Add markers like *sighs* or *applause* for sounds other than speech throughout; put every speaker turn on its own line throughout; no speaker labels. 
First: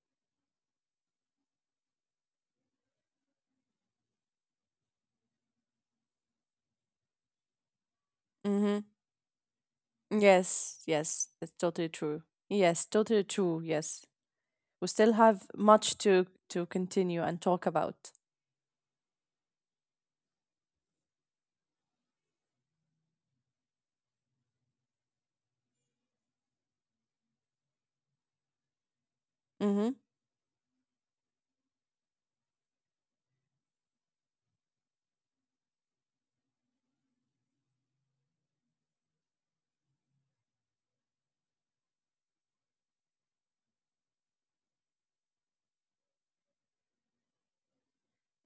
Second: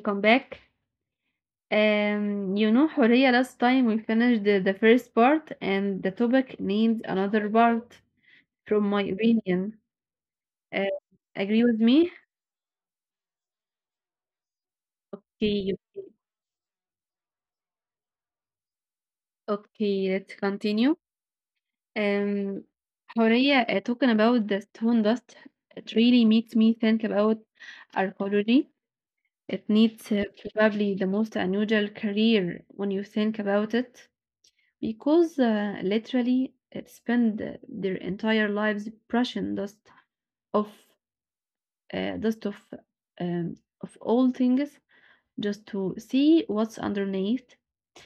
welcome back. You know, Horia, last time we finished the first part and the topic needs another part,
Mm-hmm.
from my opinion.
Yes,
Uh,
yes, that's
Agree with
totally
me?
true. Yes, totally true. Yes, we still have
Okay,
much to continue and talk about.
okay, let's continue. Um, Horia, talking about the stone dust, it really makes me think about archaeology. It
Mm-hmm.
needs probably the most unusual career when you think about it. Because literally spend their entire lives brushing dust of uh, dust of um, of all things just to see what's underneath.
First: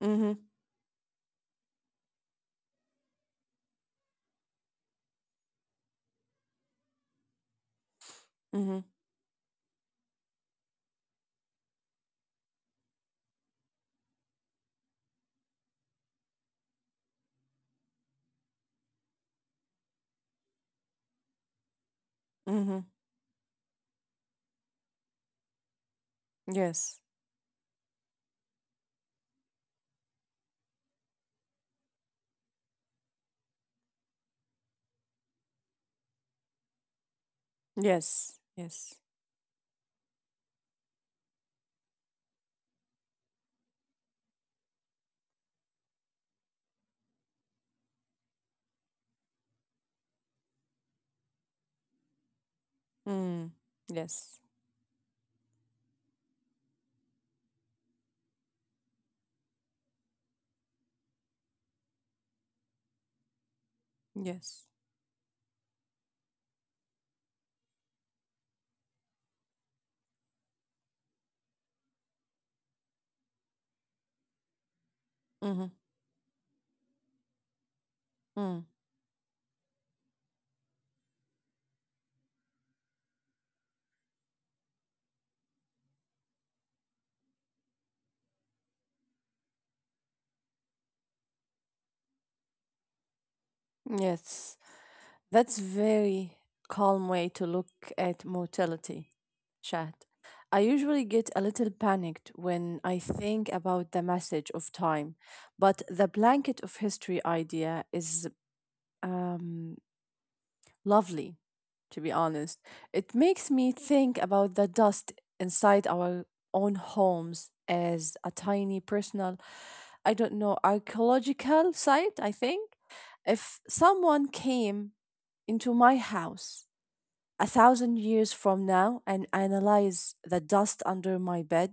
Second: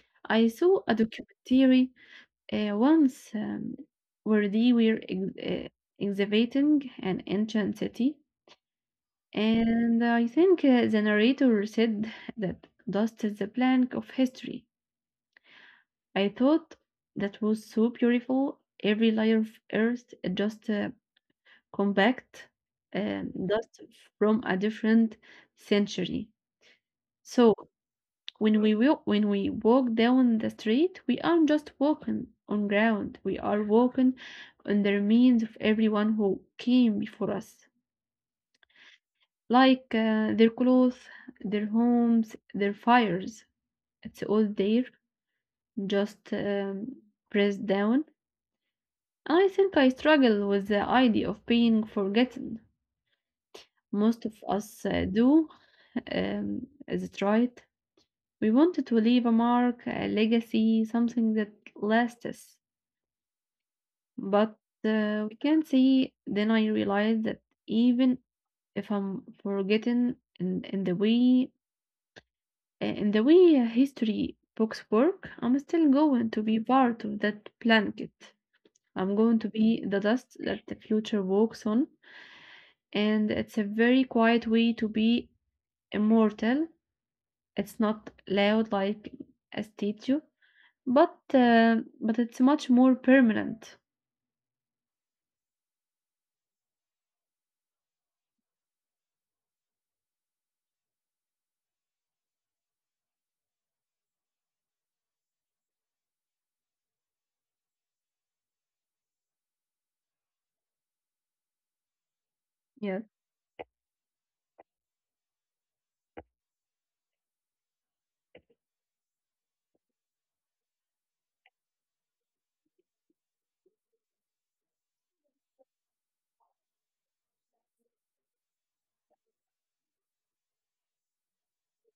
Mm-hmm.
I saw a documentary once where they were excavating an ancient city,
Mm-hmm.
and I think the narrator said that dust is the plank of history. I thought that was so beautiful. Every layer of earth just compact
Mm-hmm.
dust from a different century.
Yes.
So when we walk down the street, we aren't just walking on ground. We are walking on the remains of everyone who came before us,
Yes. Yes.
like their clothes, their homes, their fires. It's all there, just pressed down. I think I struggle with the idea of being forgotten.
Mm.
Most of
Yes.
us do. Um, is it right? We wanted to leave a mark, a legacy, something that lasts. But
Yes.
we can see, then I realized that even if I'm forgotten in the way in the way history books work, I'm still
Mm-hmm.
going to be part of that blanket.
Mm.
I'm going to be the dust that the future walks on and it's a very quiet way to be immortal. It's not loud like a statue, but it's much more permanent.
Yes. That's very calm way to look at mortality, Shad. I usually get a little panicked when I think about the message of time, but the blanket of history idea is um, lovely, to be honest.
Yes.
It makes me think about the dust inside our own homes as a tiny personal, I don't know, archaeological site, I think. If someone came into my house a thousand years from now and analyze the dust under my bed,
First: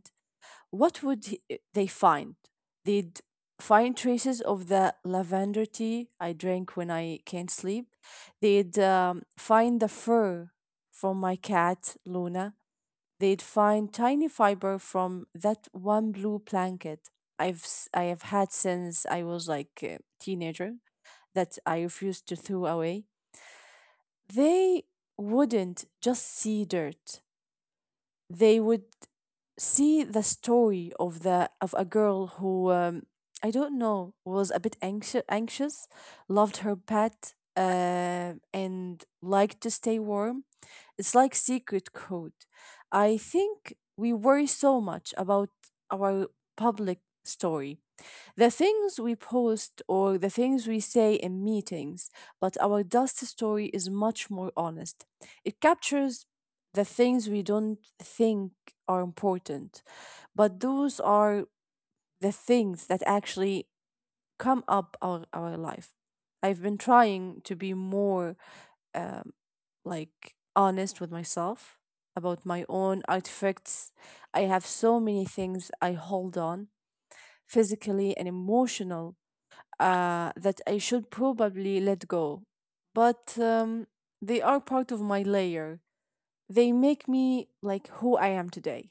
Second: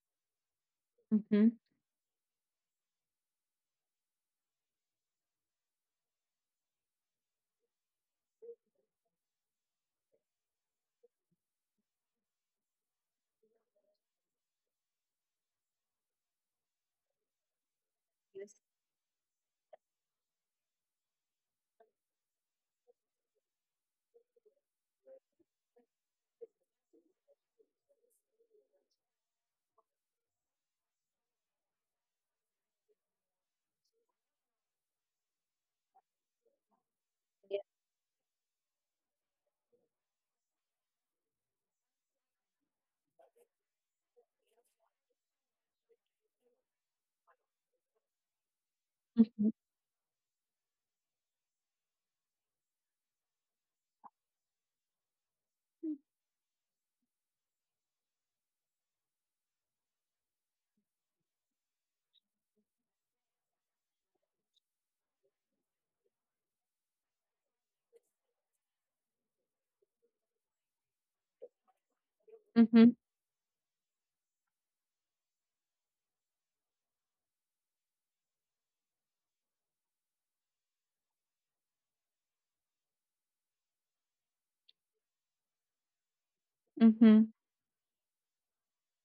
what would
Mm-hmm.
they find? They'd find traces of the lavender tea I drink when I can't sleep. They'd find the fur from my cat, Luna. They'd find tiny fiber from that one blue blanket I have
Yes.
had since I was like a teenager that I refused to throw away. They wouldn't just see dirt, they would see the story of the of a girl who I don't know was a bit anxious, loved her pet, and liked to stay warm. It's like secret code. I think we worry so much about our public story, the things we
Mm-hmm.
post or the things we say in meetings, but our dust story is much more honest. It captures the things we don't think are important, but those are the things that actually come up our life. I've been trying to be more um, like honest with myself about my own artifacts. I have so many things I hold on physically and emotional that I should probably let go. But they are part of my layer. They make
Mm-hmm.
me like who I am today.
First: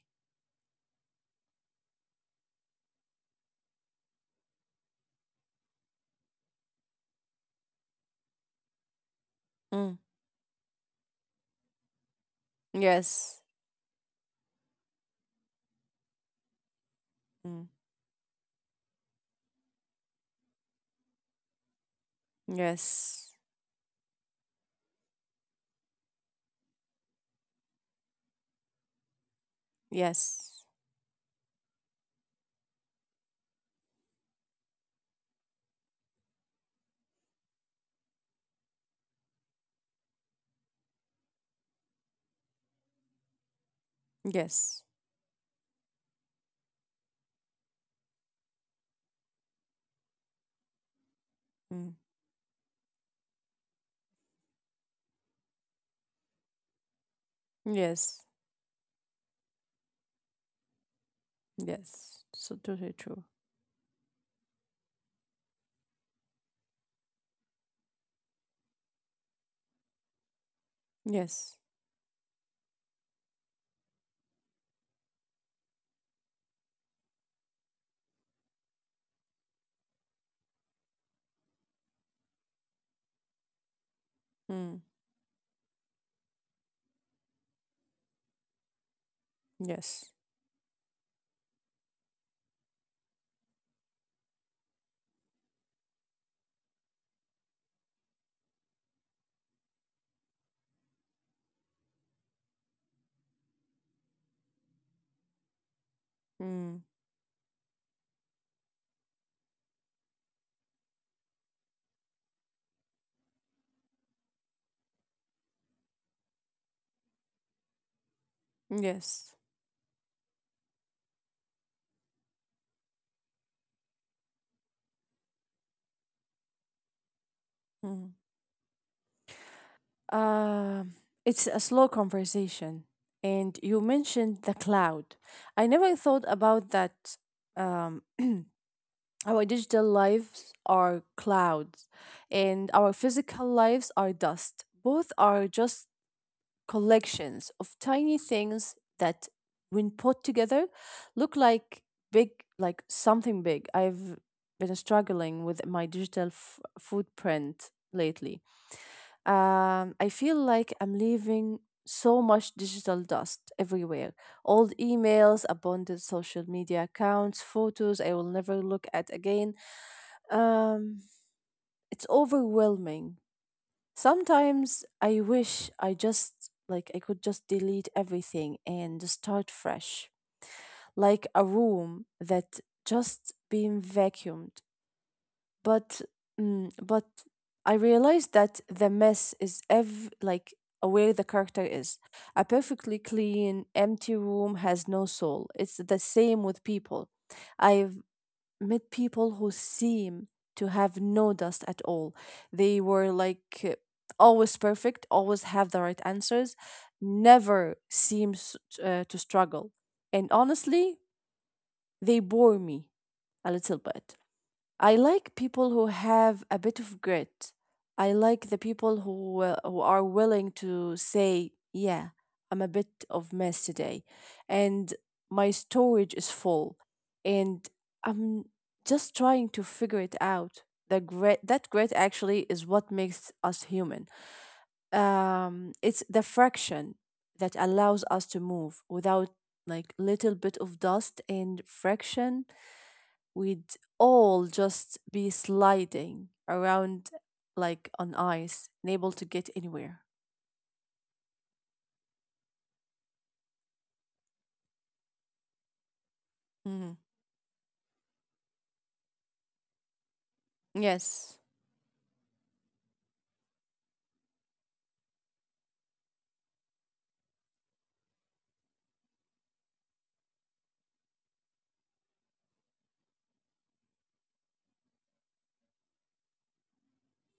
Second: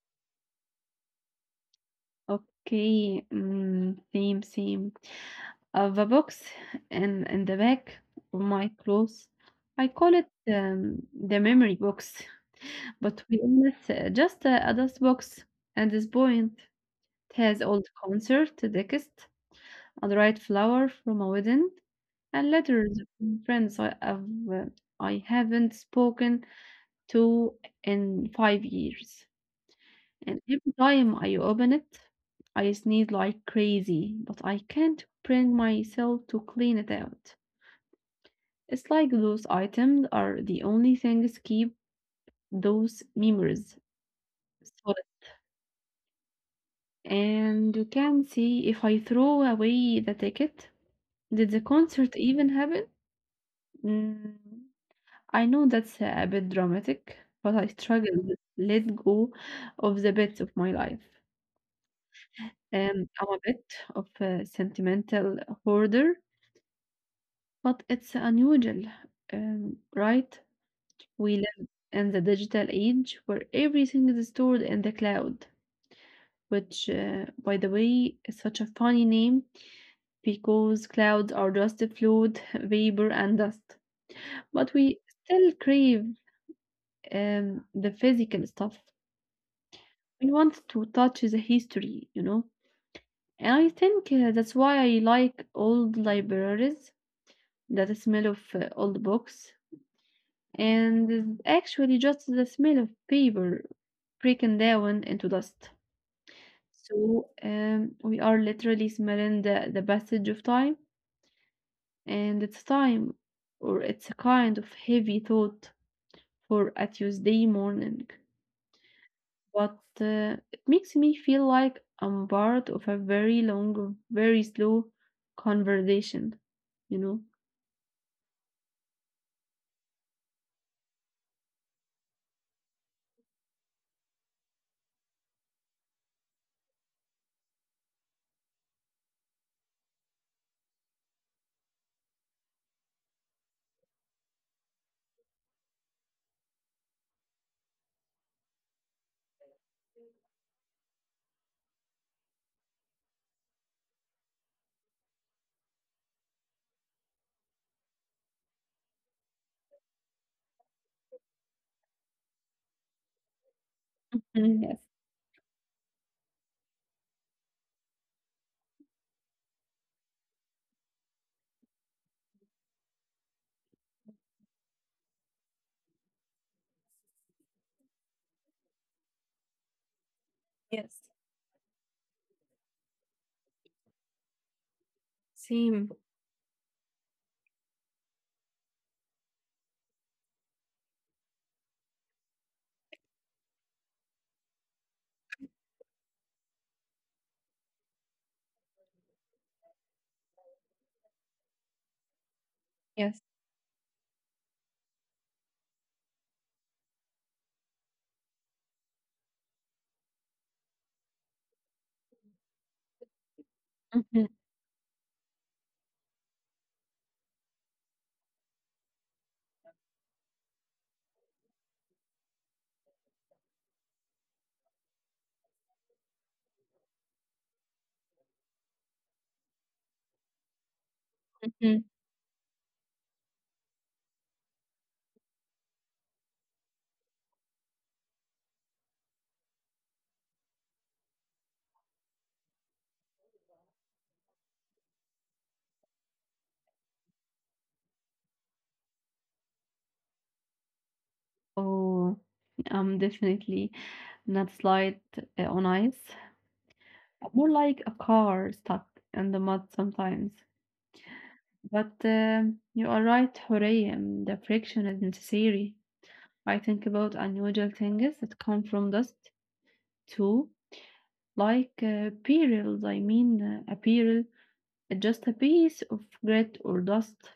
Okay, mm, same, same. Of a box in the back of my clothes. I
Mm.
call it the memory box, *laughs* but to be
Yes.
honest, just a, dust box. At this point, it has
Mm.
old concert text, a dried flower from a wedding, and letters
Yes.
from friends uh, I haven't spoken to in 5 years. And
Yes.
every time I open it, I sneeze like crazy, but I can't bring myself to clean it out. It's like those items are the only things keep those memories
Yes.
solid. And you can see if I throw away the ticket, did the
Mm.
concert even happen? Mm, I know that's a bit dramatic, but I
Yes.
struggle with let go of the bits of my life.
Yes, so totally true.
I'm a bit of a sentimental hoarder. But it's unusual, right? We
Yes.
live in the digital age where everything is stored in the cloud, which, by the way, is such a funny name because clouds are just fluid, *laughs* vapor, and dust. But
Mm.
we still crave the physical stuff.
Yes.
We want to touch the history, you know? And I think that's why I like old libraries, that smell of old books, and it's actually just the smell of paper breaking down into dust.
Mm.
So we are literally smelling the passage of time, and it's time, or it's a kind of heavy thought for a Tuesday morning.
Yes.
But it makes me feel like I'm part of a very long, very slow conversation, you know?
Mm. Uh, it's a slow conversation, and you mentioned the cloud. I never thought about that. Um, *clears throat* our digital lives are clouds, and our physical lives are dust. Both are just collections of tiny things that, when put together, look like big, like something big. I've been struggling with my digital footprint lately. I feel like I'm leaving so much digital dust everywhere.
Mm,
Old
yes,
emails, abandoned social media accounts, photos I will never look at again. Um, it's overwhelming. Sometimes I wish I just like I could just delete everything and start fresh,
yes,
like a room that just been vacuumed.
same.
But mm, but I realized that the mess is ev like where the character is. A perfectly clean, empty room has no soul. It's the same with people. I've met people who seem to have no dust at all. They were
Yes.
like always perfect, always have the right answers, never seems to struggle. And honestly, they bore me a little bit.
Mhm,
I like people who have a bit of grit. I like the people who are willing to say, "Yeah, I'm a bit of mess today, and my storage is full, and I'm just trying to figure it out." The grit, that
mhm.
grit actually is what makes us human. It's the fraction that allows us to move without like little bit of dust and friction we'd all just be sliding around like on ice, unable to get anywhere.
Oh. I'm definitely not slide on ice.
Mm.
I'm more like a car stuck in the mud sometimes.
Yes.
But you are right, Hurray, the friction is necessary. I think about unusual things that come from dust too, like perils. I mean, a peril is just a piece of grit or dust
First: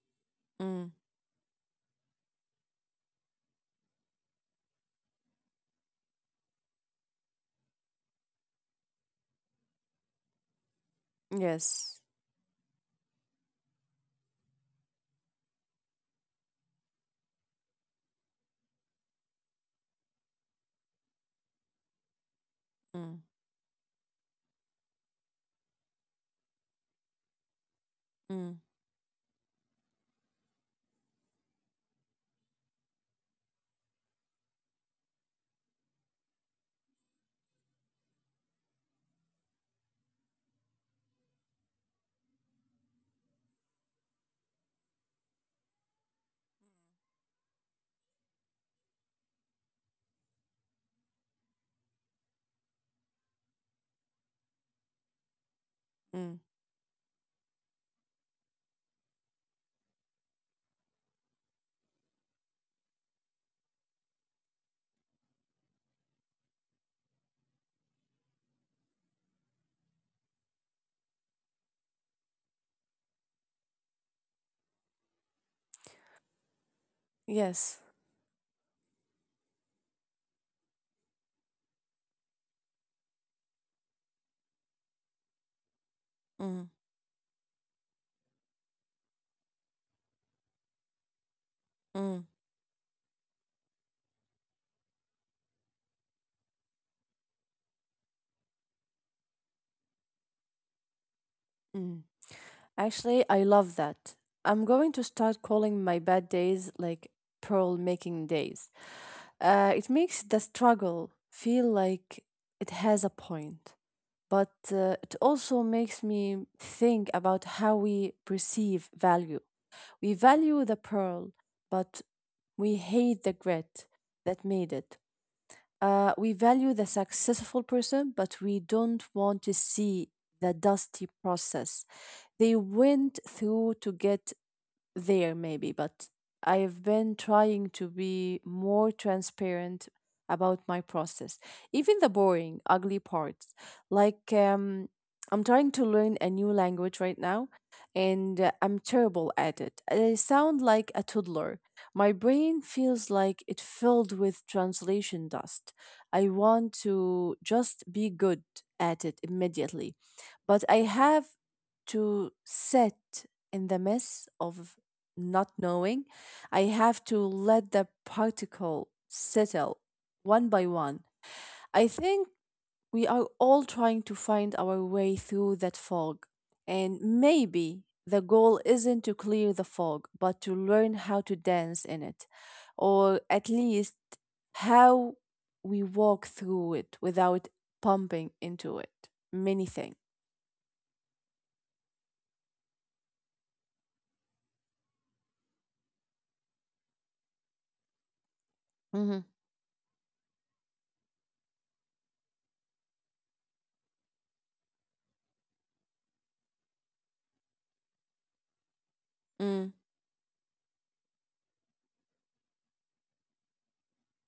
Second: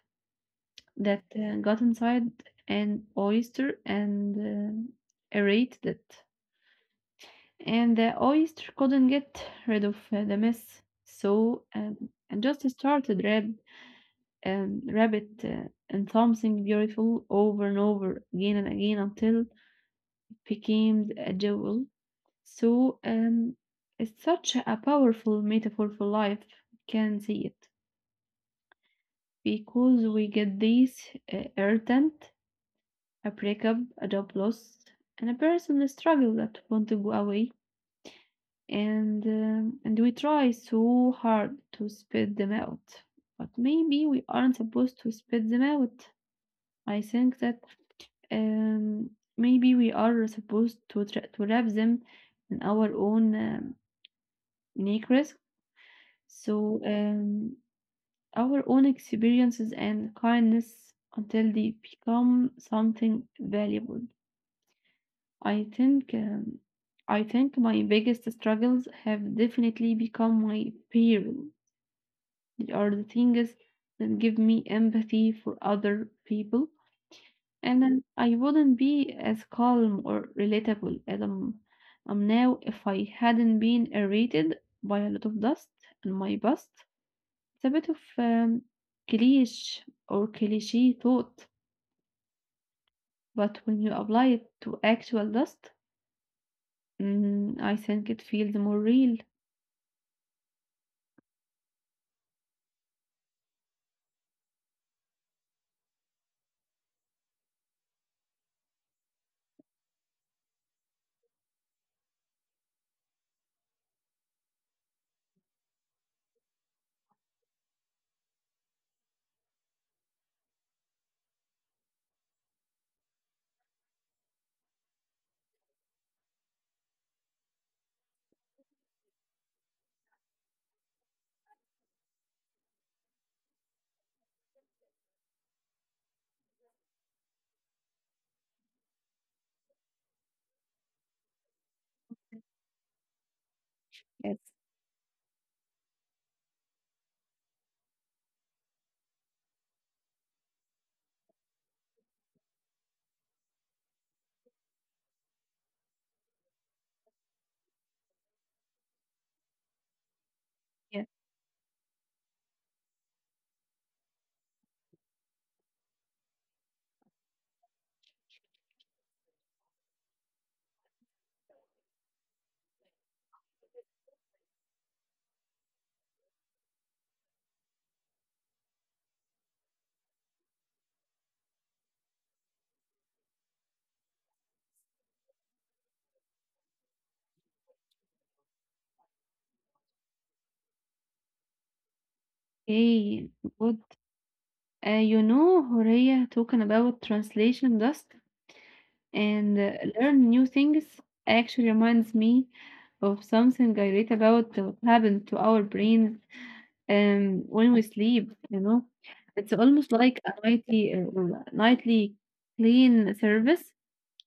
Mm.
that got inside an oyster and aerated it. And the oyster couldn't get rid of the mess, so um,
Yes.
and just started rabbit and something beautiful over and over again and again until it became a jewel. So
Mm.
it's such a powerful metaphor for life. We can see it
Mm.
because we get these irritant, a breakup, a job loss, and a personal struggle that want to go away and we try so hard to spit them out, but maybe we aren't supposed to spit them out. I think that um, maybe we are supposed to, to wrap them in our own unique risk,
Mm.
so um, our own experiences and kindness until they become something valuable. I think um, i think my biggest struggles have definitely become my parents or the things that give me empathy for other people,
Yes.
and then I wouldn't be as calm or relatable as I'm now if I hadn't been irritated by a lot of dust and my
Mm.
past. It's a bit of cliche or cliche thought,
Mm.
but when you apply it to actual dust, mm, I think it feels more real.
Mm. Actually, I love that. I'm going to start calling my bad days like pearl making days. It makes the struggle feel like it has a point. But it also makes me think about how we perceive value. We value the pearl, but we hate the grit that made it. We value the successful person, but we don't want to see the dusty process they went through to get there maybe, but I've been trying to be more transparent about my process, even the boring, ugly parts. Like,
Yes.
um, I'm trying to learn a new language right now, and I'm terrible at it. I sound like a toddler. My brain feels like it filled with translation dust. I want to just be good at it immediately, but I
Yeah.
have to sit in the mess of not knowing. I have to let the particle settle one by one. I think we are all trying to find our way through that fog. And maybe the goal isn't to clear the fog, but to learn how to dance in it, or at least how we walk through it without pumping into it. Many things.
Hey, good. You know, Horea, talking about translation dust
Mm-hmm.
and learn new things actually reminds me of something I read about what happened to our brains when we sleep. You know, it's
Mm.
almost like a nightly, nightly clean service.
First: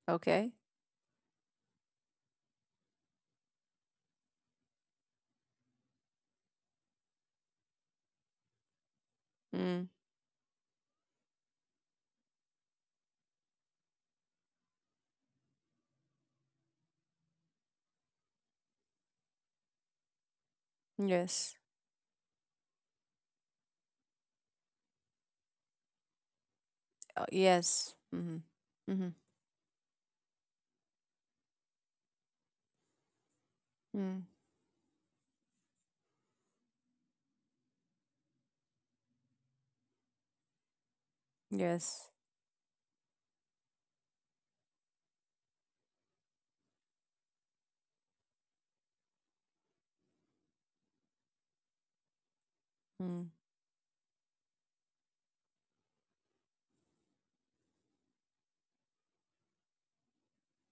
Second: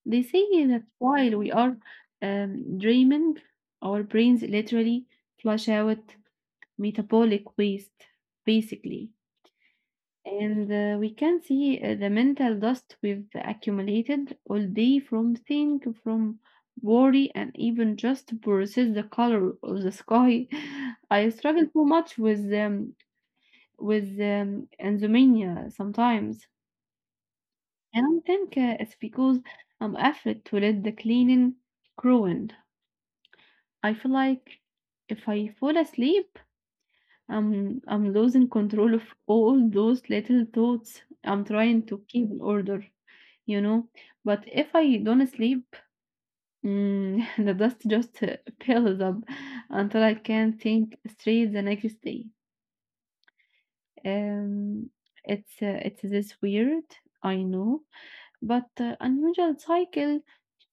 They say
Okay.
that while we are dreaming, our brains literally flush out metabolic waste, basically.
Mm.
And we can see the mental dust we've accumulated all day from think, from worry, and even just versus the color of the sky. *laughs* I
Yes.
struggle too much with insomnia sometimes,
Yes.
and I
Mm-hmm.
think it's
Mm-hmm.
because I'm afraid to let the cleaning ruin. I feel
Mm,
like if I fall asleep, I'm losing control of all those little thoughts I'm trying to
yes.
keep in order, you know. But if I don't sleep, mm, *laughs* the dust just *laughs* builds up until I can't think straight the next day.
Mm,
Um, it's this weird, I know, but unusual cycle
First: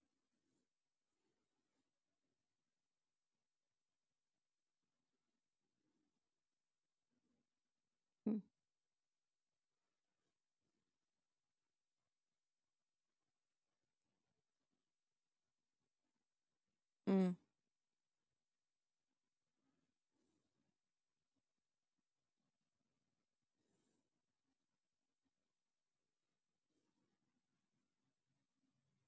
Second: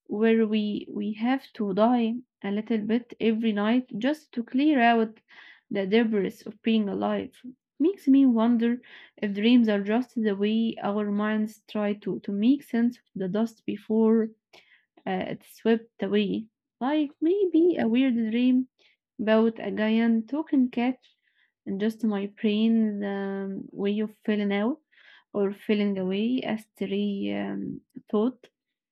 where we have to die a little bit every night just to clear out the debris of being alive. Makes me
mm,
wonder if dreams are just the way our minds try to make sense of the dust before uh, it swept away, like
mm,
maybe a weird dream about a giant talking cat, and just my brain's way of feeling out or feeling away a stray thought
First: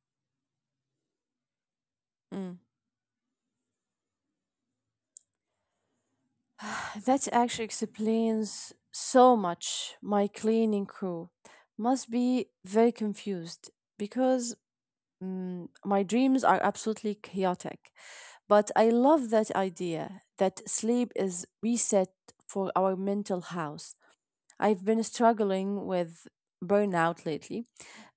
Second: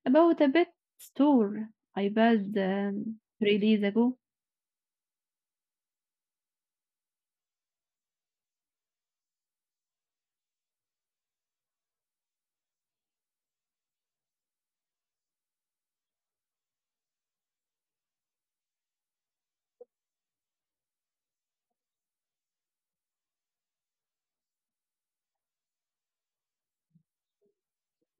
about a pet store I passed
mm.
3 days ago.
*sighs* That actually explains so much. My cleaning crew must be very confused because my dreams are absolutely chaotic. But I love that idea that sleep is reset for our mental house. I've been struggling with burnout lately.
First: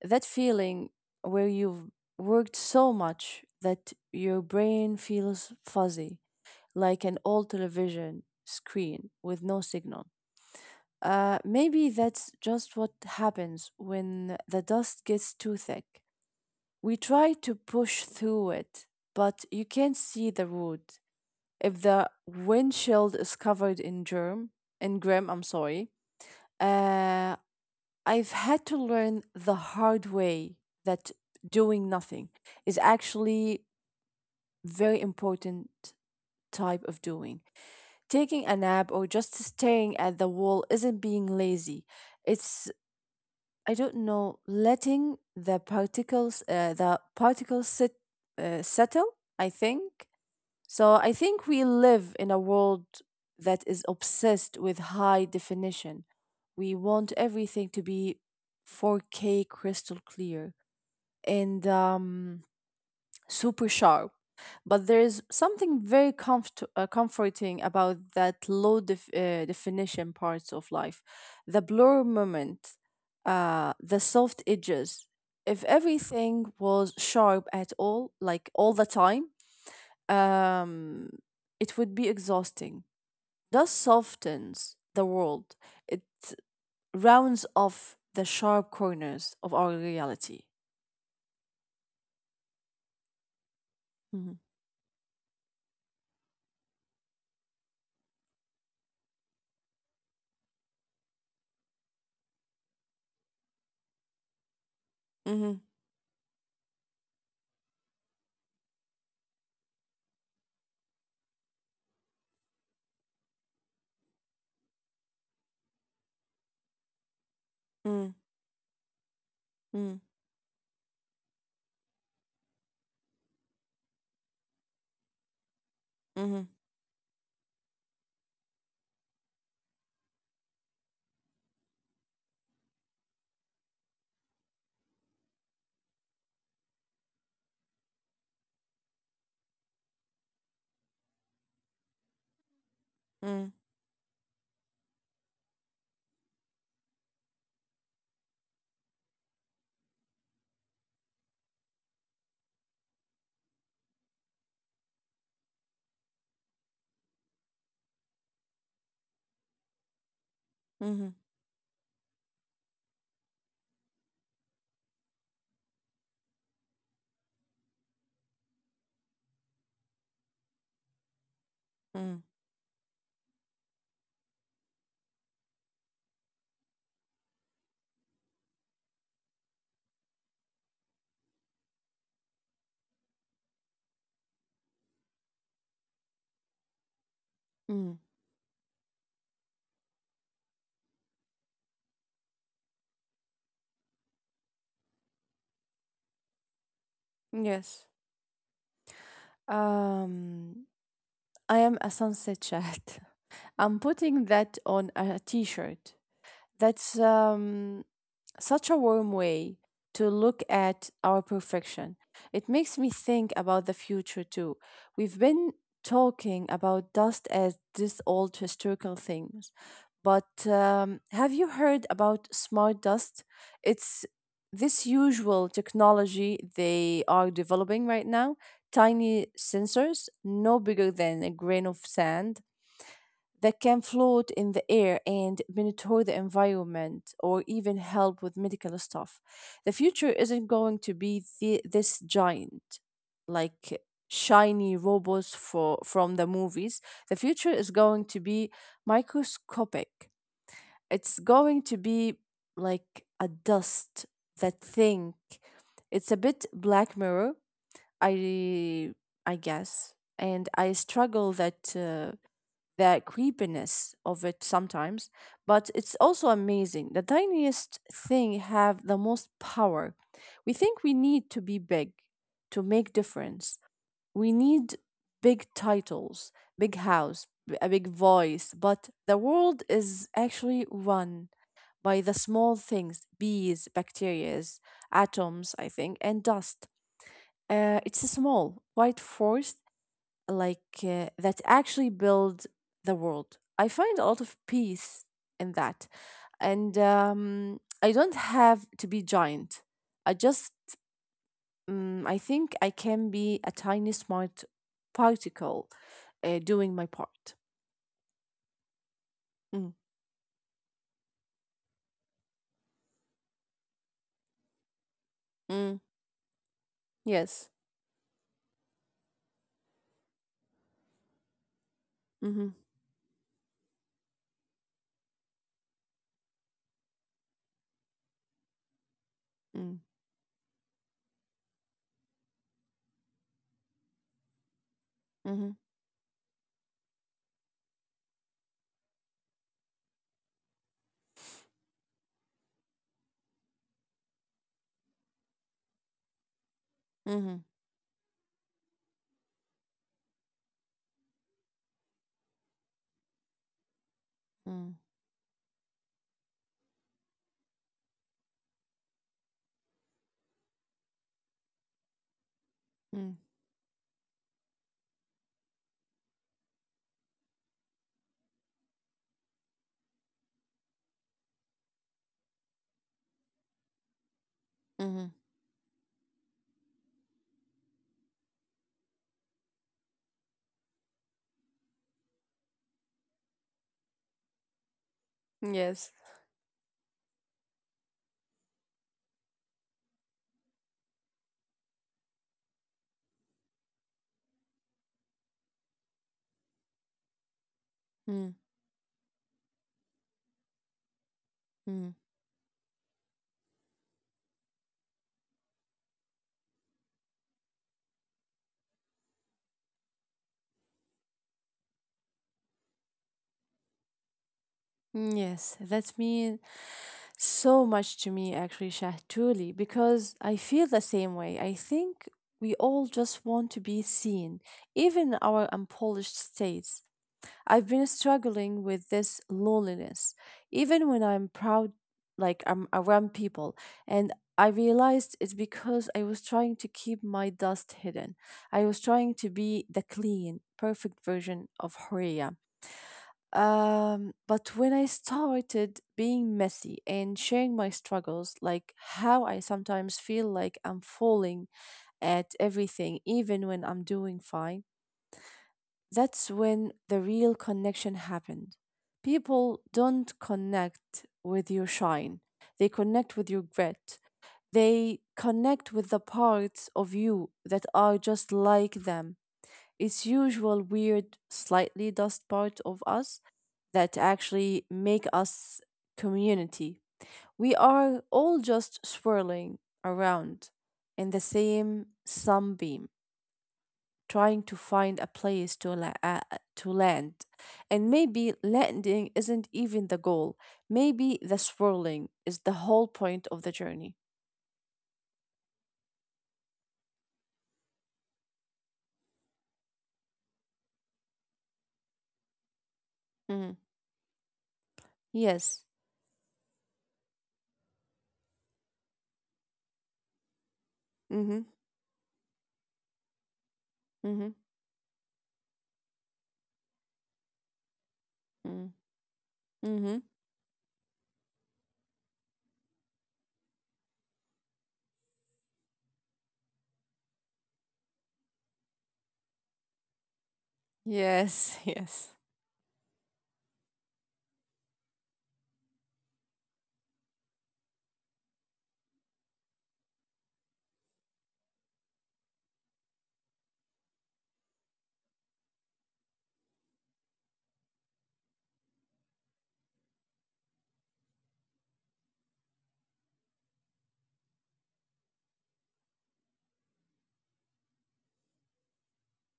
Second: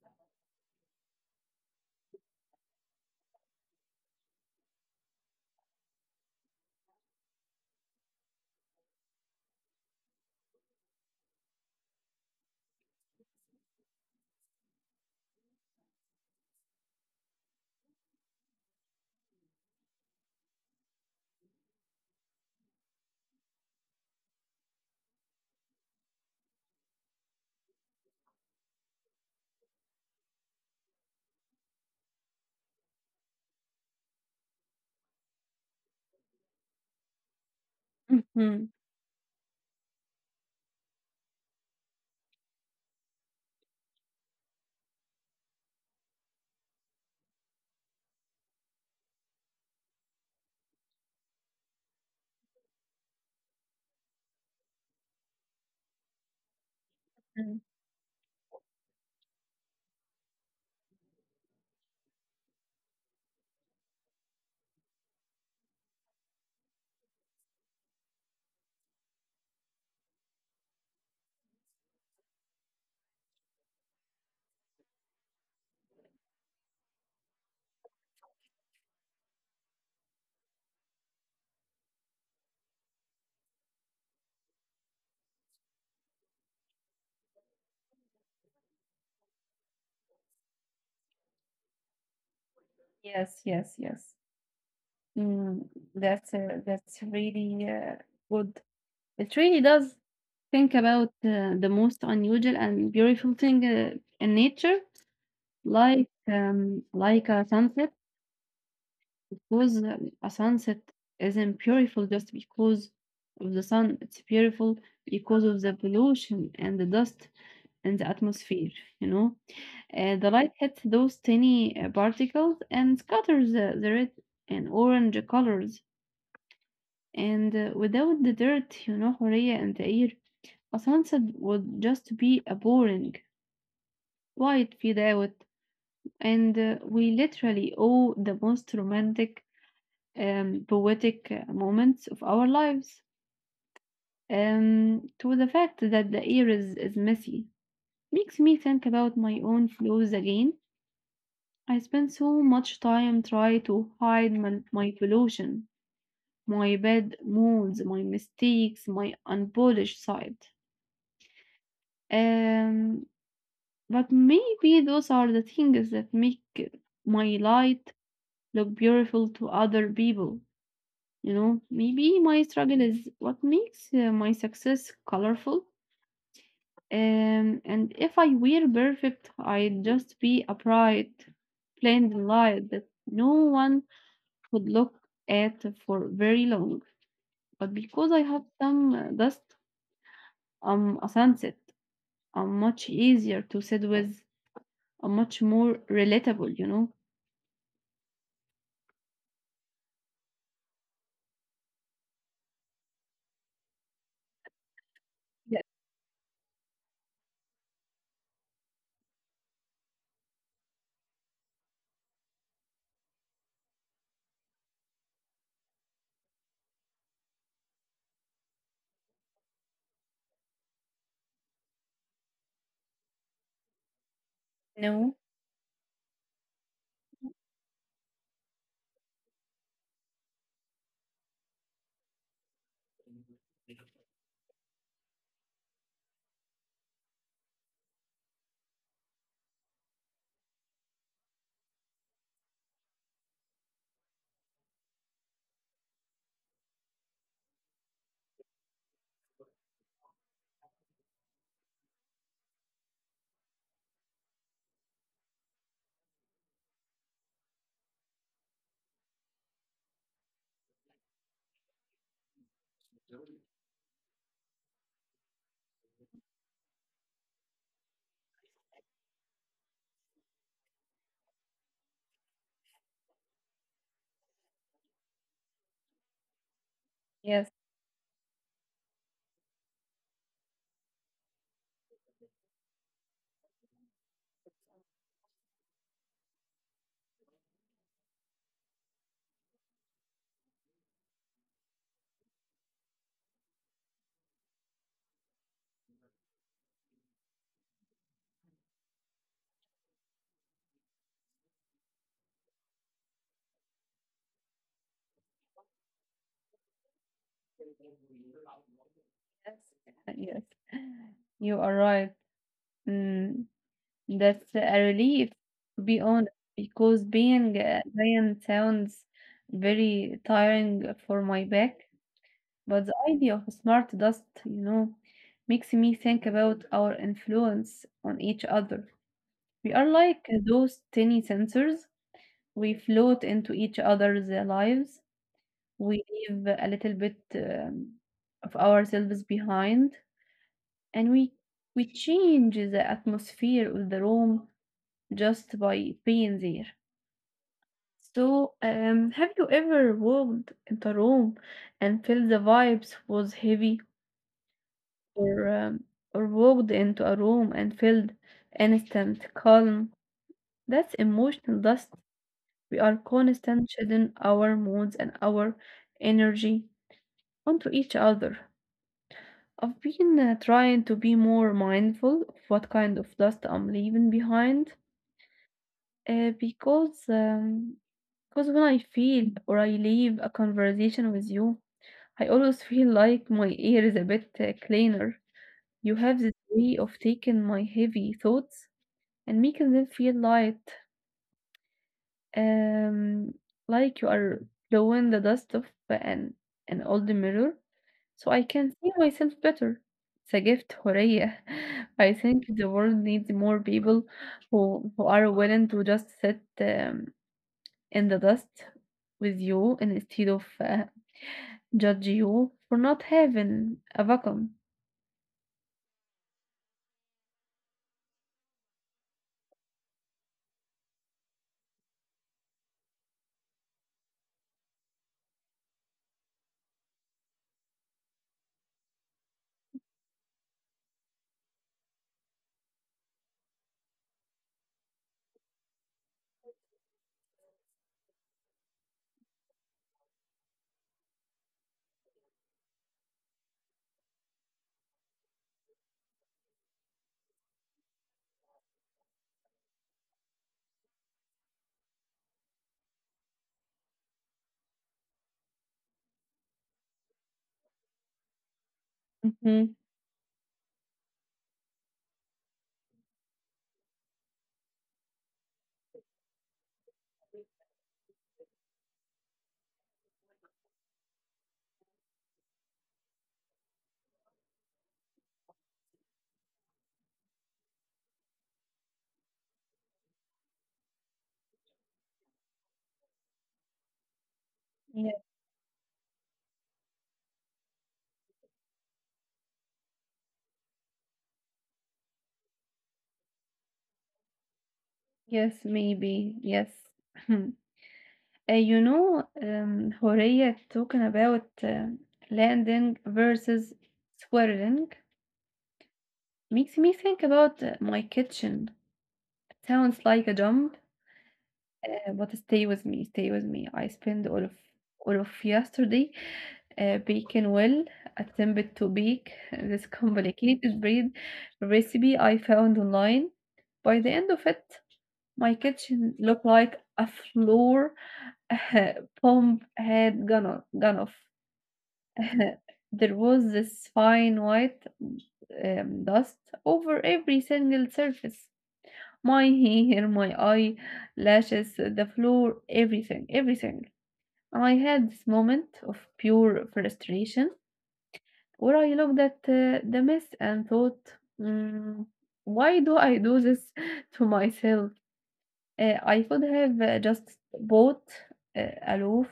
That feeling where you've worked so much that your brain feels fuzzy, like an old television screen with no signal. Maybe that's just what happens when the dust gets too thick. We try to push through it, but you can't see the root. If the windshield is covered in germ, in grim, I'm sorry, uh, I've had to learn the hard way that doing nothing is actually very important type of doing. Taking a
*laughs*
nap or just staring at the wall isn't being lazy. It's I don't know letting the particles sit settle. I think we live in a world that is obsessed with high definition. We want
Mm.
everything to be 4K crystal clear and super sharp. But there is something very comforting about that definition parts of life. The blur moment, the soft edges. If everything was sharp at all, like all the time, um, it would be exhausting. Dust softens the world, it rounds off the sharp corners of our reality.
Yes, yes, yes.
Mhm.
Mm, that's really good. It really does think about the most unusual and beautiful thing in nature,
Mhm.
like a sunset. Because a sunset isn't beautiful just because of the sun, it's beautiful because of the pollution and the dust and the
Mm.
atmosphere, you know.
Mm.
The light hits those tiny particles and scatters the red and orange colors.
Mhm.
And without the dirt, you know, Horea, and the air, a sunset would just be a boring, quiet fade out. And we literally owe the most romantic poetic moments of our lives.
Mm.
To the fact that the air is messy makes me think about my own flaws again. I spend so much time trying to hide my pollution, my bad moods, my mistakes, my unpolished side.
Mhm.
Um, but maybe those are the things that make my light look beautiful to other people. You know, maybe
Mm.
my struggle is what makes my success colorful. And if I were perfect, I'd just be a bright, plain light that no one would look at for very long. But
Mm.
because I have some dust, I'm a sunset. I'm much easier to sit with. I'm much more relatable, you know.
Yes. Um, I am a sunset chat. *laughs* I'm putting that on a t
Yes.
shirt. That's such a warm way to look at our perfection. It makes me think about the future too. We've been talking about dust as this old historical things, but have you heard about smart dust? It's this
No.
usual technology they are developing right now. Tiny sensors, no bigger than a grain of sand, that can float in the air and monitor the environment or even help with medical stuff. The future isn't going to be this giant, like shiny robots for from the movies. The future is going to be microscopic. It's going to be like a dust that think. It's a bit Black Mirror. I I guess, and I struggle that. The creepiness of it sometimes, but it's also amazing. The tiniest thing have the most power. We think we need to be big to make difference. We need big titles, big house,
Yes.
a big voice, but the world is actually run by the small things, bees, bacterias, atoms, I think, and dust. It's a small, white force like that actually build the world. I find a lot of peace in that. And I don't have to be giant. I just, I think I can be a tiny smart particle doing my part.
Yes.
Mm.
*laughs* Yes. You are right. Mm. That's a relief, to
Mm.
be honest, because being
Yes.
a vegan sounds very tiring for my back.
Mm-hmm.
But the idea of smart dust, you know, makes me think about our influence on each other. We are
Mm.
like those tiny sensors. We float into each other's lives.
Mm-hmm.
We leave a little bit of ourselves behind, and we change the atmosphere of the room just by being there.
Mm-hmm.
So, have you ever walked into a room and felt the vibes was heavy,
Mm. Mm.
or um, or walked into a room and felt instant calm? That's emotional dust. We are
Hmm,
constant shedding our moods and our energy onto each other. I've been trying to be more mindful of what kind of dust I'm leaving behind,
mm, hmm, mm, mm,
uh, because um, because when I feel or I leave a conversation with you, I always feel like my air is a bit cleaner.
hmm.
You
Yes.
have this way of taking my heavy thoughts and making them feel light, um, like you are blowing the dust off an old mirror, so I
Mm.
can see myself better. It's a gift, Horea. *laughs*
Mm.
I think the world needs more people who are willing to just sit in the dust with you instead of judge you for not having a vacuum.
Mm, yes, that means so much to me, actually, Shah, truly, because I feel the same way. I think we all just want to be seen, even our unpolished states. I've been struggling with this loneliness, even when I'm proud, like I'm around people. And I realized it's because I was trying to keep my dust hidden. I was trying to be the clean, perfect version of Horia. But when I started being messy and sharing my struggles, like how I sometimes feel like I'm falling at everything, even when I'm doing fine, that's when the real connection happened. People
Mhm.
don't connect with your shine, they connect with your grit. They connect with the parts of you that are just like them, it's usual weird, slightly dust part of us that actually make us community. We are all just swirling around in the same sunbeam, trying to find a
Yes,
place to to land. And maybe landing isn't even the goal. Maybe the swirling is the whole point of the journey.
yes, maybe. Yes. *laughs* Horea, talking about landing
Mm.
versus swirling
Yes.
makes me think about my kitchen. Sounds like a jump,
Mm-hmm.
but stay with me, stay with me. I spent
Mm-hmm.
all of yesterday baking, well, attempted
Mm-hmm.
to bake this
Mm-hmm.
complicated bread recipe I found online. By the end of it, my kitchen looked like a floor *laughs* Pomp had gone off.
Yes. *laughs* Yes.
*laughs* There was this fine white dust over every single surface. My hair, my eye, lashes, the floor, everything, everything. I had this moment of pure frustration where I looked at the mess and thought, mm, why do I do this *laughs* to myself? I could have just bought a loaf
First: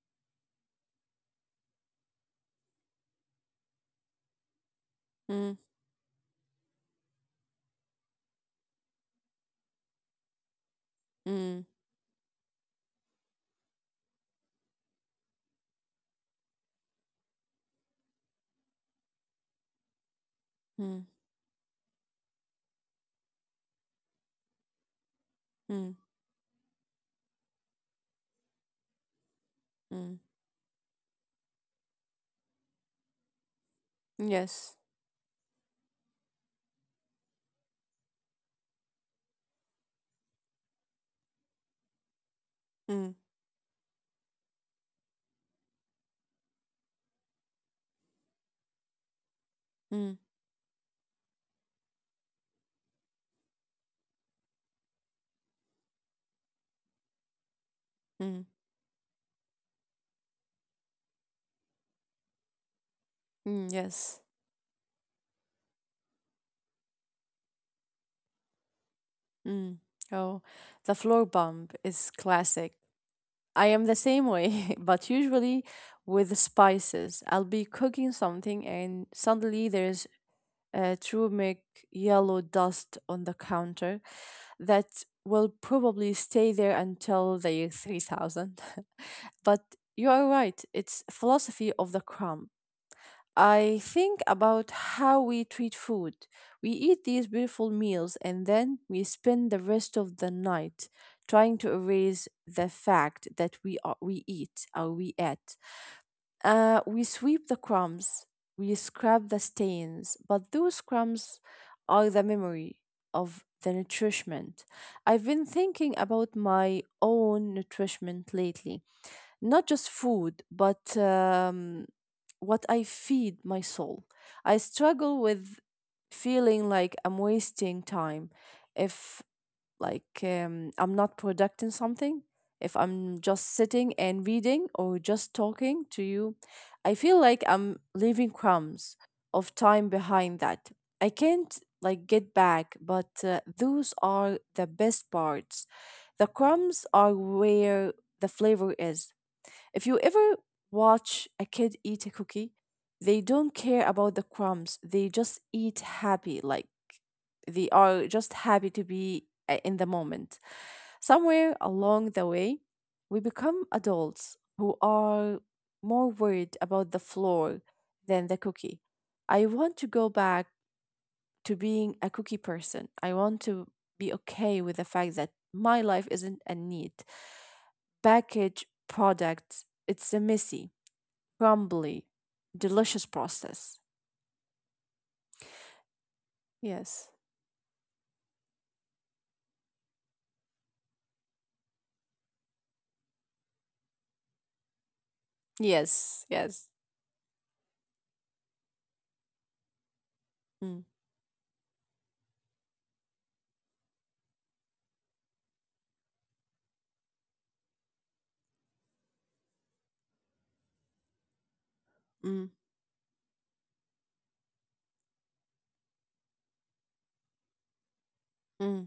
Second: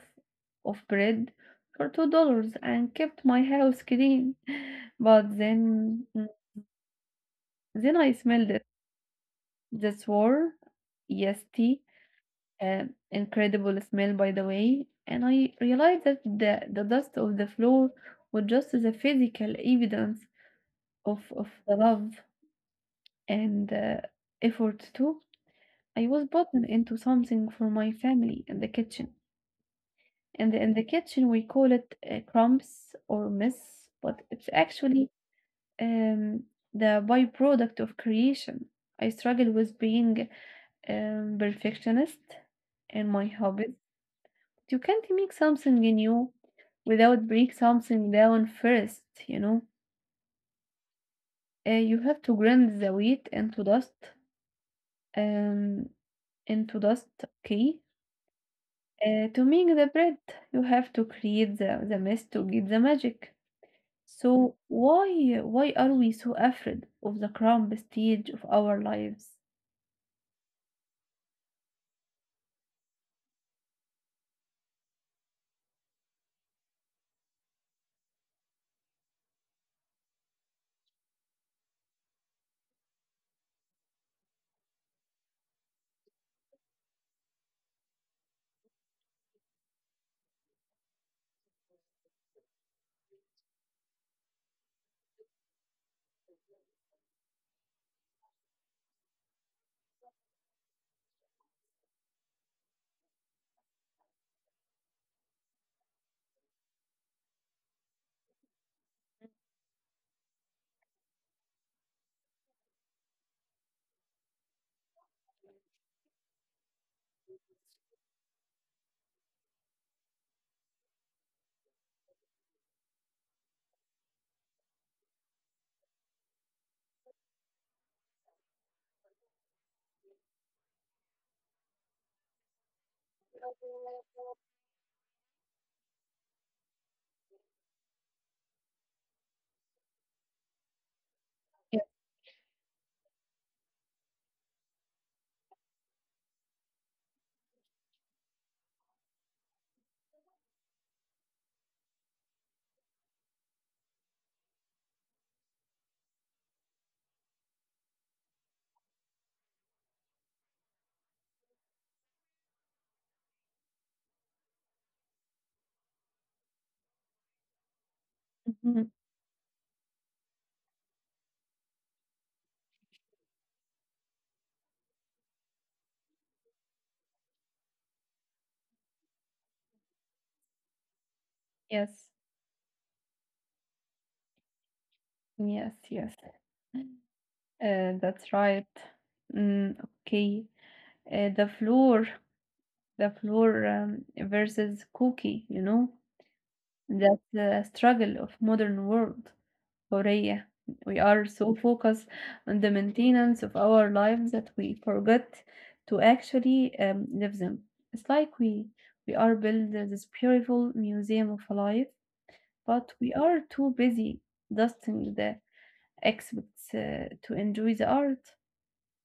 of bread for $2 and kept my house clean. *laughs* But then, then I smelled it. The war, yes,
Mm-hmm.
tea, incredible smell, by the way. And I realized that the dust of the floor was just the physical evidence of the love and effort too. I
Mm,
was buttoned into something for my family in the kitchen.
mm,
In the kitchen, we call it crumbs or mess, but it's
yes.
actually um, the byproduct of creation. I struggle with being perfectionist in my
Mm,
hobbies. You can't make something new without break something down first, you know.
mm,
You have to grind the wheat um, into dust, okay?
mm,
To make the bread, you have to create the mess to get the magic.
mm, yes.
So why are we so afraid of the crown stage of our lives?
Mm. Oh, the floor bump is classic. I am the same way, *laughs* but usually with spices. I'll be cooking something and suddenly there's a turmeric yellow dust on the counter that will probably stay there until the year 3000. *laughs* But you are right, it's philosophy of the crumb. I think about how we treat food. We eat these beautiful meals and then we spend the rest of the night trying to erase the fact that we eat or we ate. We sweep the crumbs, we scrub the stains, but those crumbs are the memory of the nourishment. I've been thinking about my own nourishment lately, not just food, but what I feed my soul. I struggle with feeling like I'm wasting time if I'm not producing something, if I'm just sitting and reading or just talking to you. I feel like I'm leaving crumbs of time behind that. I can't
Yeah.
like get back, but those are the best parts. The crumbs are where the flavor is if you ever watch a kid eat a cookie, they don't care about the crumbs. They just eat happy. Like they are just happy to be in the moment. Somewhere along the way, we become adults who are more worried about the floor than the
Mhm.
cookie. I want to go back to being a cookie person. I want to be okay with the fact that my life isn't a neat package product, it's a messy
Yes,
crumbly, delicious process.
yes, yes.
Yes,
That's right. Mm, okay. The floor, the floor versus cookie. You know
yes, yes.
that's the struggle of modern world. حرية. We
Mm,
are so focused on the maintenance of our lives that we forget to actually live them. It's like we are building this beautiful museum of life,
mm,
but we are too busy dusting the exhibits to enjoy the art.
mm,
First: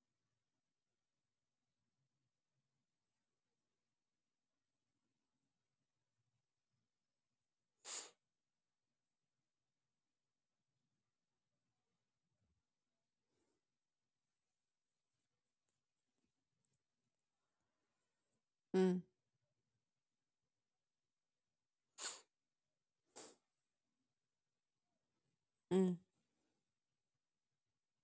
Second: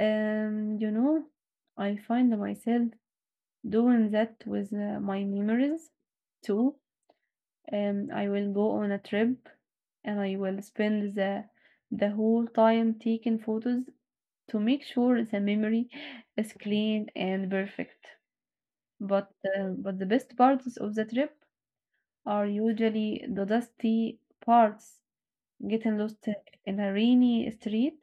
Um, you know, I find myself doing that with my memories too. Um, I will go on a trip and I will spend the whole time taking photos to make sure the memory is clean and perfect.
mm,
But the best parts of the trip are usually the dusty parts,
mm,
getting lost in a rainy street,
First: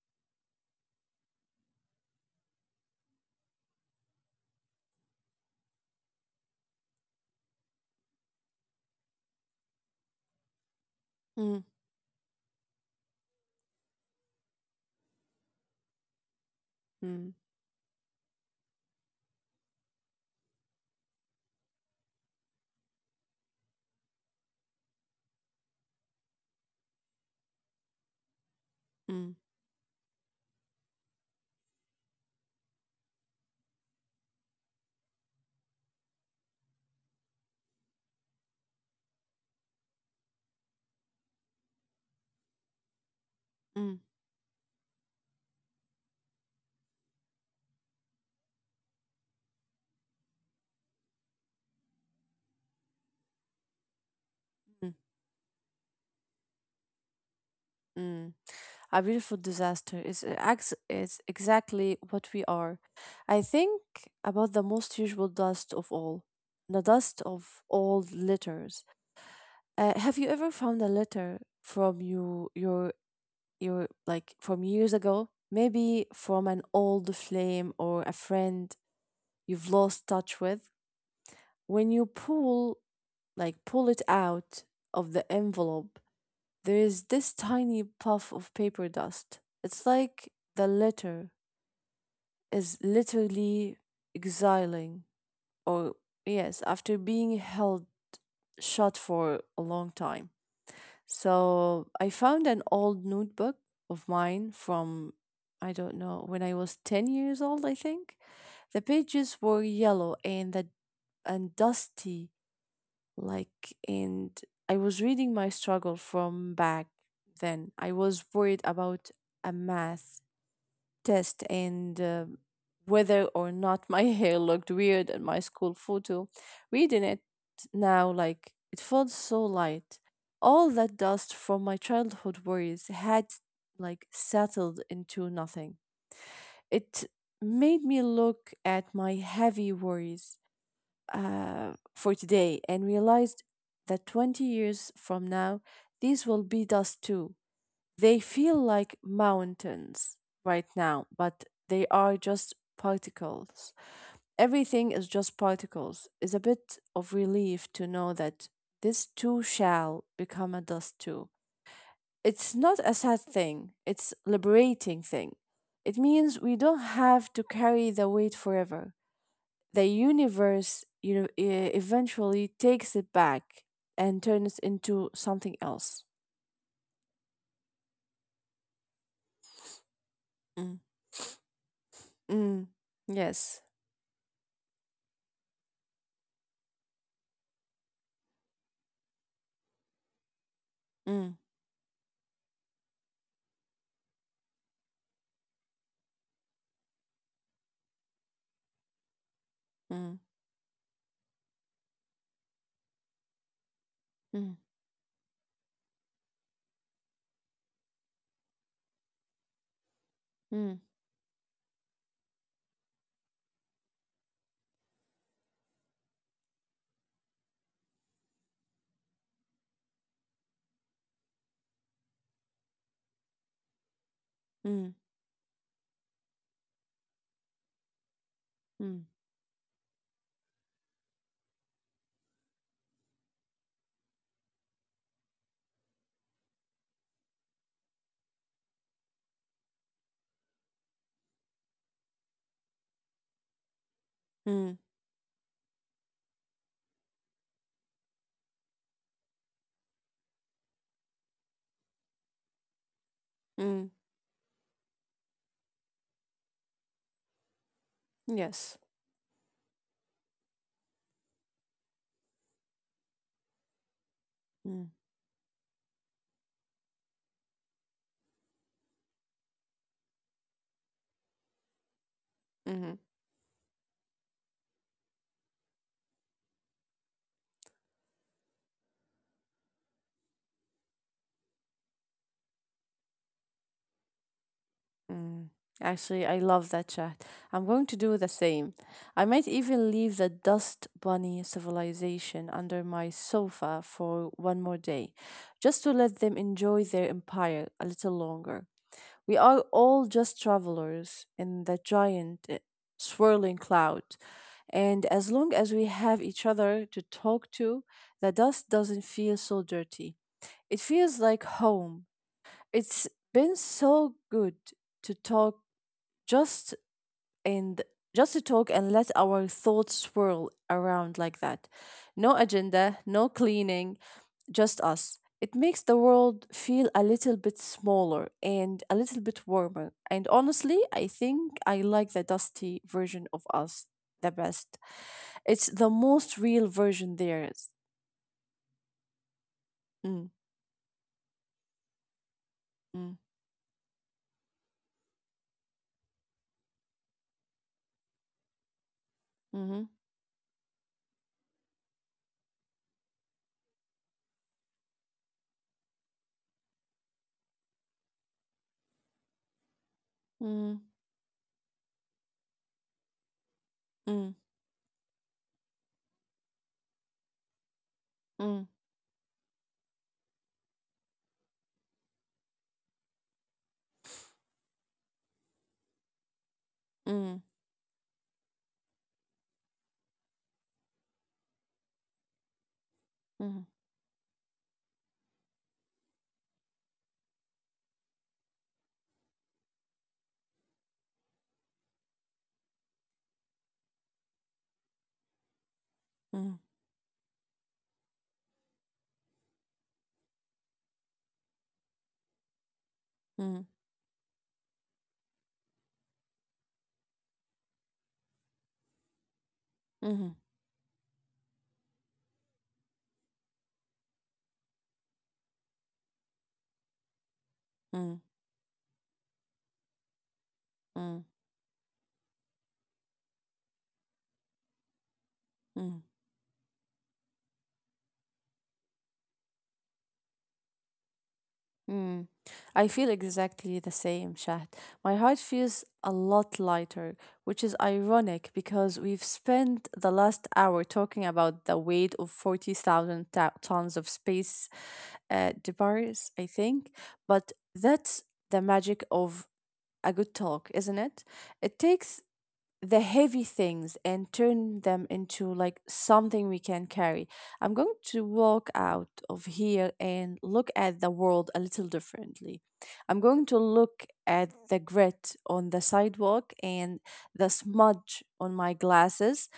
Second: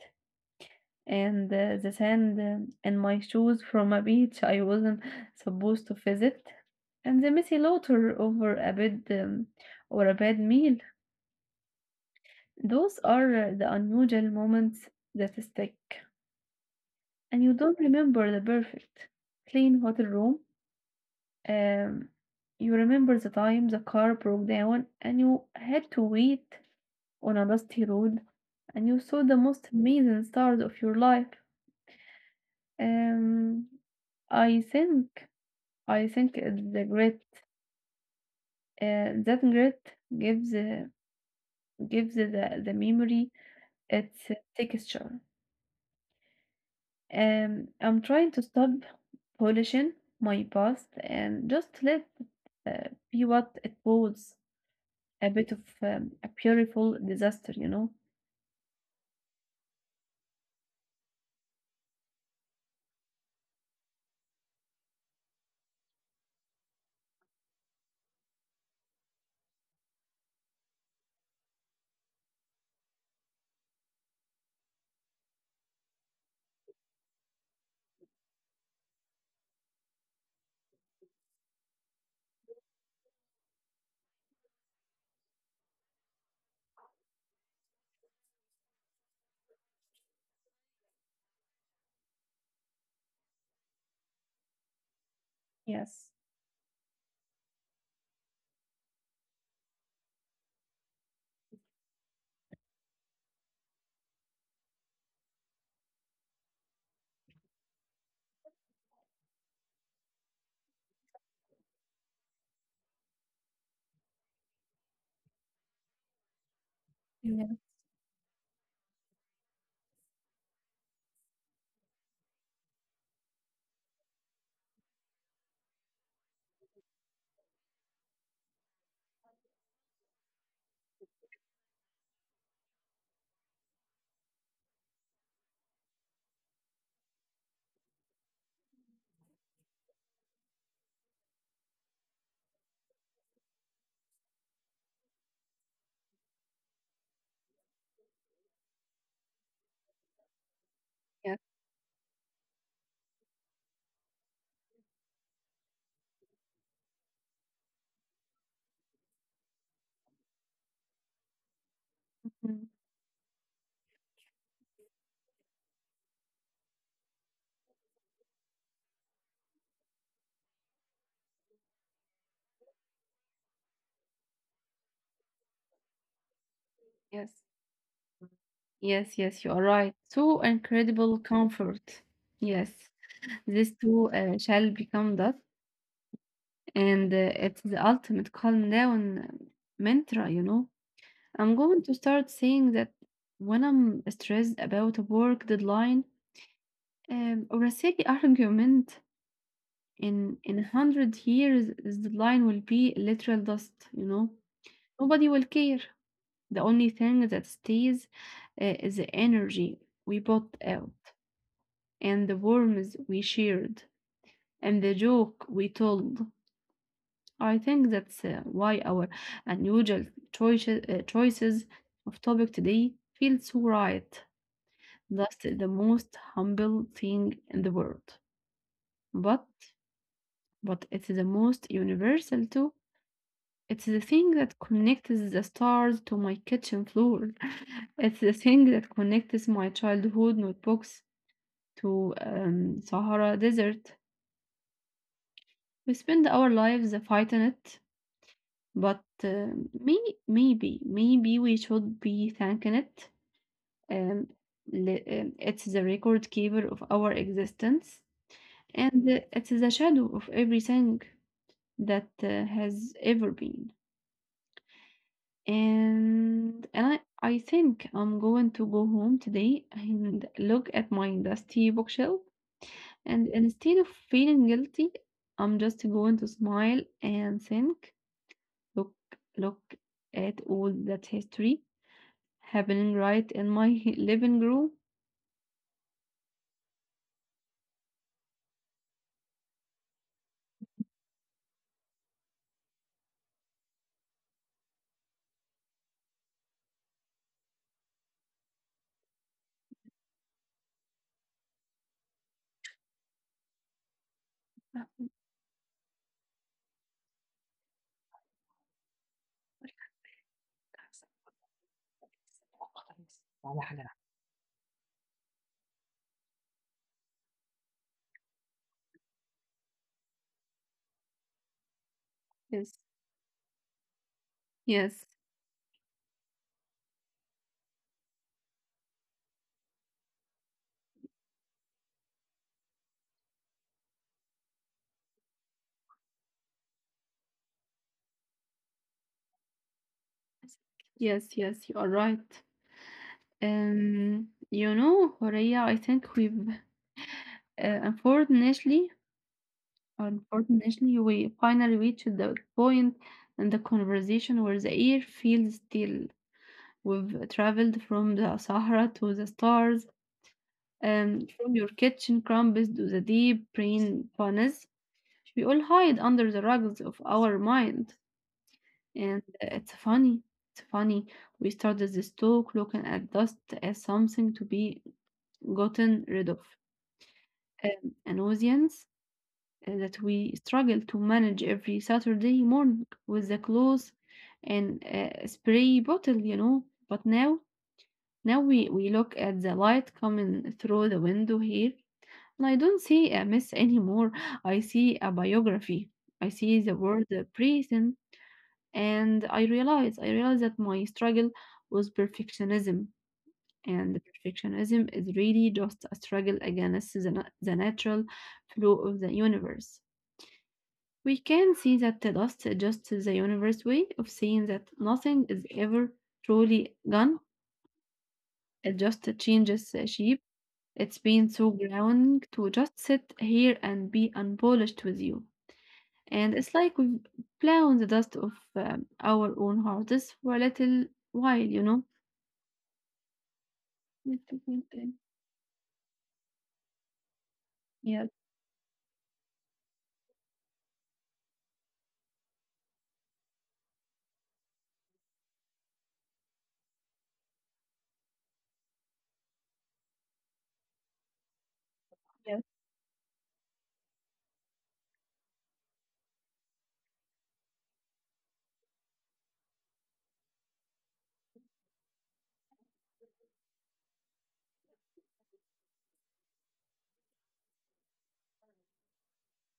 and the sand in my shoes from a beach I wasn't supposed to visit, and the messy laughter over a bad or a bad meal.
mm,
Those are the unusual moments that stick,
mm,
and you don't remember the perfect clean hotel room. Um, you remember the time the car broke down and you had to wait on a dusty road, and you saw
mm,
the most amazing stars of your life. Um, I think I think the grit, that grit gives gives the memory
mm,
its texture. I'm trying to stop polishing my past and just let it be what it was,
mm,
a bit of a beautiful disaster, you know?
mm. A beautiful disaster is is exactly what we are. I think about the most usual dust of all, the dust of old letters. Have you ever found a letter from your like from years ago? Maybe from an old flame or a friend you've lost touch with, when you pull it out of the envelope, there is this tiny puff of paper dust. It's like the letter is literally exiling, or
Yes.
yes, after being held shut for a long time. So I found an old notebook of mine from, I don't know, when I was 10 years old, I think. The pages were yellow and dusty. Like, and I was reading my struggle from back
Yeah.
then. I was worried about a math test and whether or not my *laughs* hair looked weird in my school photo. Reading it now, like, it felt so light. All that dust from my childhood worries had like settled into nothing. It made me look at my heavy worries for today and realized that 20 years from now, these will be dust too. They feel like mountains right now,
Yeah.
but they are just particles. Everything is just particles. It's a bit of relief to know that this too shall become a dust too. It's
Mm.
not a sad thing, it's liberating thing. It means we don't have to carry the weight forever. The universe you know eventually takes it back and turns into something else.
Yes. Yes, yes, you are right. So
Mm,
incredible comfort.
mm,
Yes,
yes.
this too shall become that, and it's the ultimate calm down mantra, you know.
Mm,
I'm going to start saying that when I'm stressed about a work deadline or a silly *laughs* argument.
mm,
In a hundred years, this deadline will be literal dust. You know,
mm,
nobody will care. The only thing that stays is the energy we put
mm,
out, and the worms we shared, and the joke we told. I think that's why our unusual choices, choices of topic today feel so right.
mm,
That's the most humble thing in the world.
mm,
But but it's the most universal too. It's the thing that connects the stars to my kitchen floor. *laughs* It's the thing that connects my childhood notebooks to Sahara Desert.
mm,
We spend our lives fighting it, but maybe maybe we should be thanking it.
mm,
Um, it's the record keeper of our existence
yes.
and it is a shadow of everything that has ever been.
Mm,
And I think I'm going to go home today and look at my dusty bookshelf.
mm,
And instead of feeling guilty, I'm just going to smile and think, look, look at all that history happening right in my *laughs* living room.
mm. Actually, I love that chat. I'm going to do the same. I might even leave the dust bunny civilization under my sofa for one more day, just to let them enjoy their empire a little longer. We are all just travelers in the giant swirling cloud. And as long as we have each other to talk to, the dust doesn't feel so dirty. It feels like home. It's been so good to talk just and just to talk and let our thoughts swirl around like that. No
Yes,
agenda, no cleaning, just
yes,
us. It makes the world feel a little bit smaller and a little bit warmer. And honestly, I think I like the dusty version of us the best. It's the most real version there is. Mm,
yes, yes, you are right.
mm,
Korea, I think we've uh, unfortunately,
mhm,
unfortunately, we finally reached the point in the conversation where the air feels still. We've traveled from the Sahara to the stars,
mm,
and from your kitchen crumbs to the deep brain
mm,
panas. We all hide under the rugs of our mind.
mm,
And it's funny, it's funny. We started this talk looking at dust as something to be gotten rid of,
mm,
an audience that we struggle to manage every Saturday morning with the
mhm,
clothes and spray bottle, you know. But now, now we look at the light coming through the window here, and I don't see a mess anymore. I see a biography. I
mm,
see the word prison, and I realized that my struggle was perfectionism,
mm,
and perfectionism is really just a struggle against the natural flow of the universe.
mhm, mm,
We can see that the dust is just the universe way of seeing that nothing is ever truly gone.
mm,
It just changes the shape. It's
mm,
been so grounding to just sit here and be unpolished with you.
mm.
And it's like we've blown the dust of our own hearts for a little while, you know.
Mm. I feel exactly the same,
With
Shahd.
the
My heart feels a lot lighter, which is
yes,
ironic because we've spent the last hour talking about the weight of 40,000 tons of space debris, I think. But that's the magic of a good talk, isn't it? It takes
yes.
the heavy things and turn them into like something we can carry. I'm going to walk out of here and look at the world a little differently. I'm going to look at the grit on the sidewalk and the smudge on my glasses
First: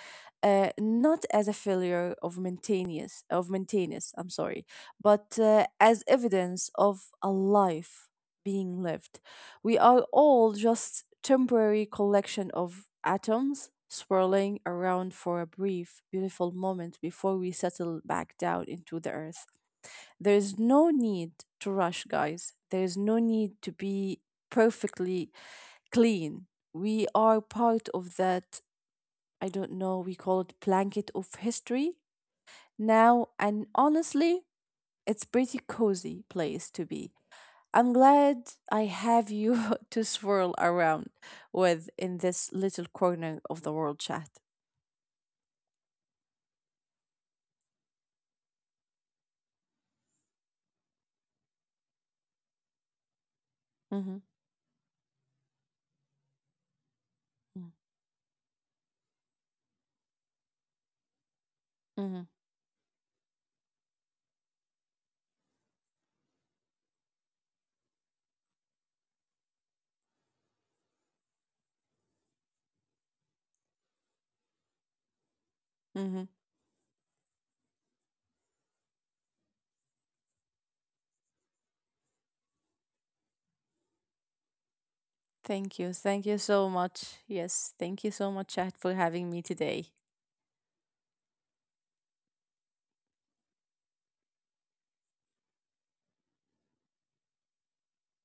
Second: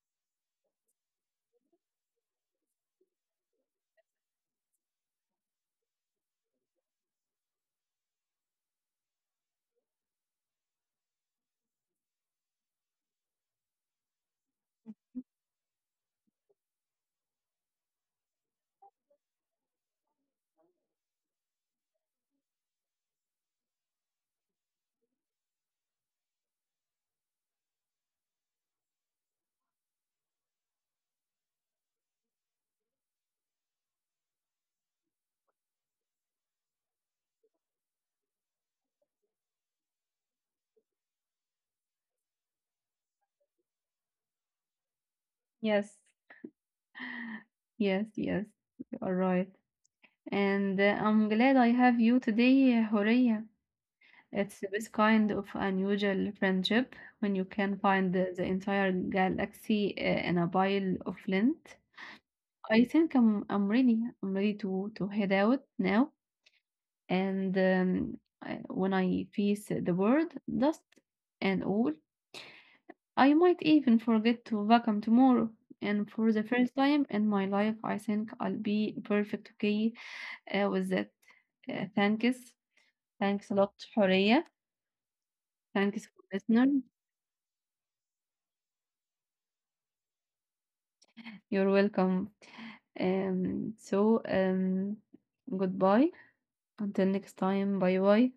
not as a failure of maintenance. I'm sorry, but as evidence of a life being lived. We are all just temporary collection of atoms swirling around for a brief beautiful moment before we settle back down into the earth. There is no need to rush, guys. There is no need to be perfectly clean. We are part of that, I don't know, we call it blanket of history now. And honestly, it's pretty cozy place to be. I'm glad I have you *laughs* to swirl around with in this little corner of the world chat.
Yes, yes, yes. You are right. And I'm glad I have you today, Horia.
Mm-hmm.
It's the best kind of unusual friendship when you can
Mm-hmm.
find the entire galaxy in a pile of lint.
Mm-hmm.
I think I'm ready. I'm ready to head out now. And when I face the world, dust and all, I might even forget to vacuum tomorrow. And for
Mm-hmm.
the first time in my life, I think I'll be perfect okay with that. Thanks. Thanks a lot, Horea.
Thank you.
Thanks for
Thank you so
listening.
much. Yes. Thank you so much, chat, for having me today.
You're welcome. So goodbye. Until next time. Bye bye.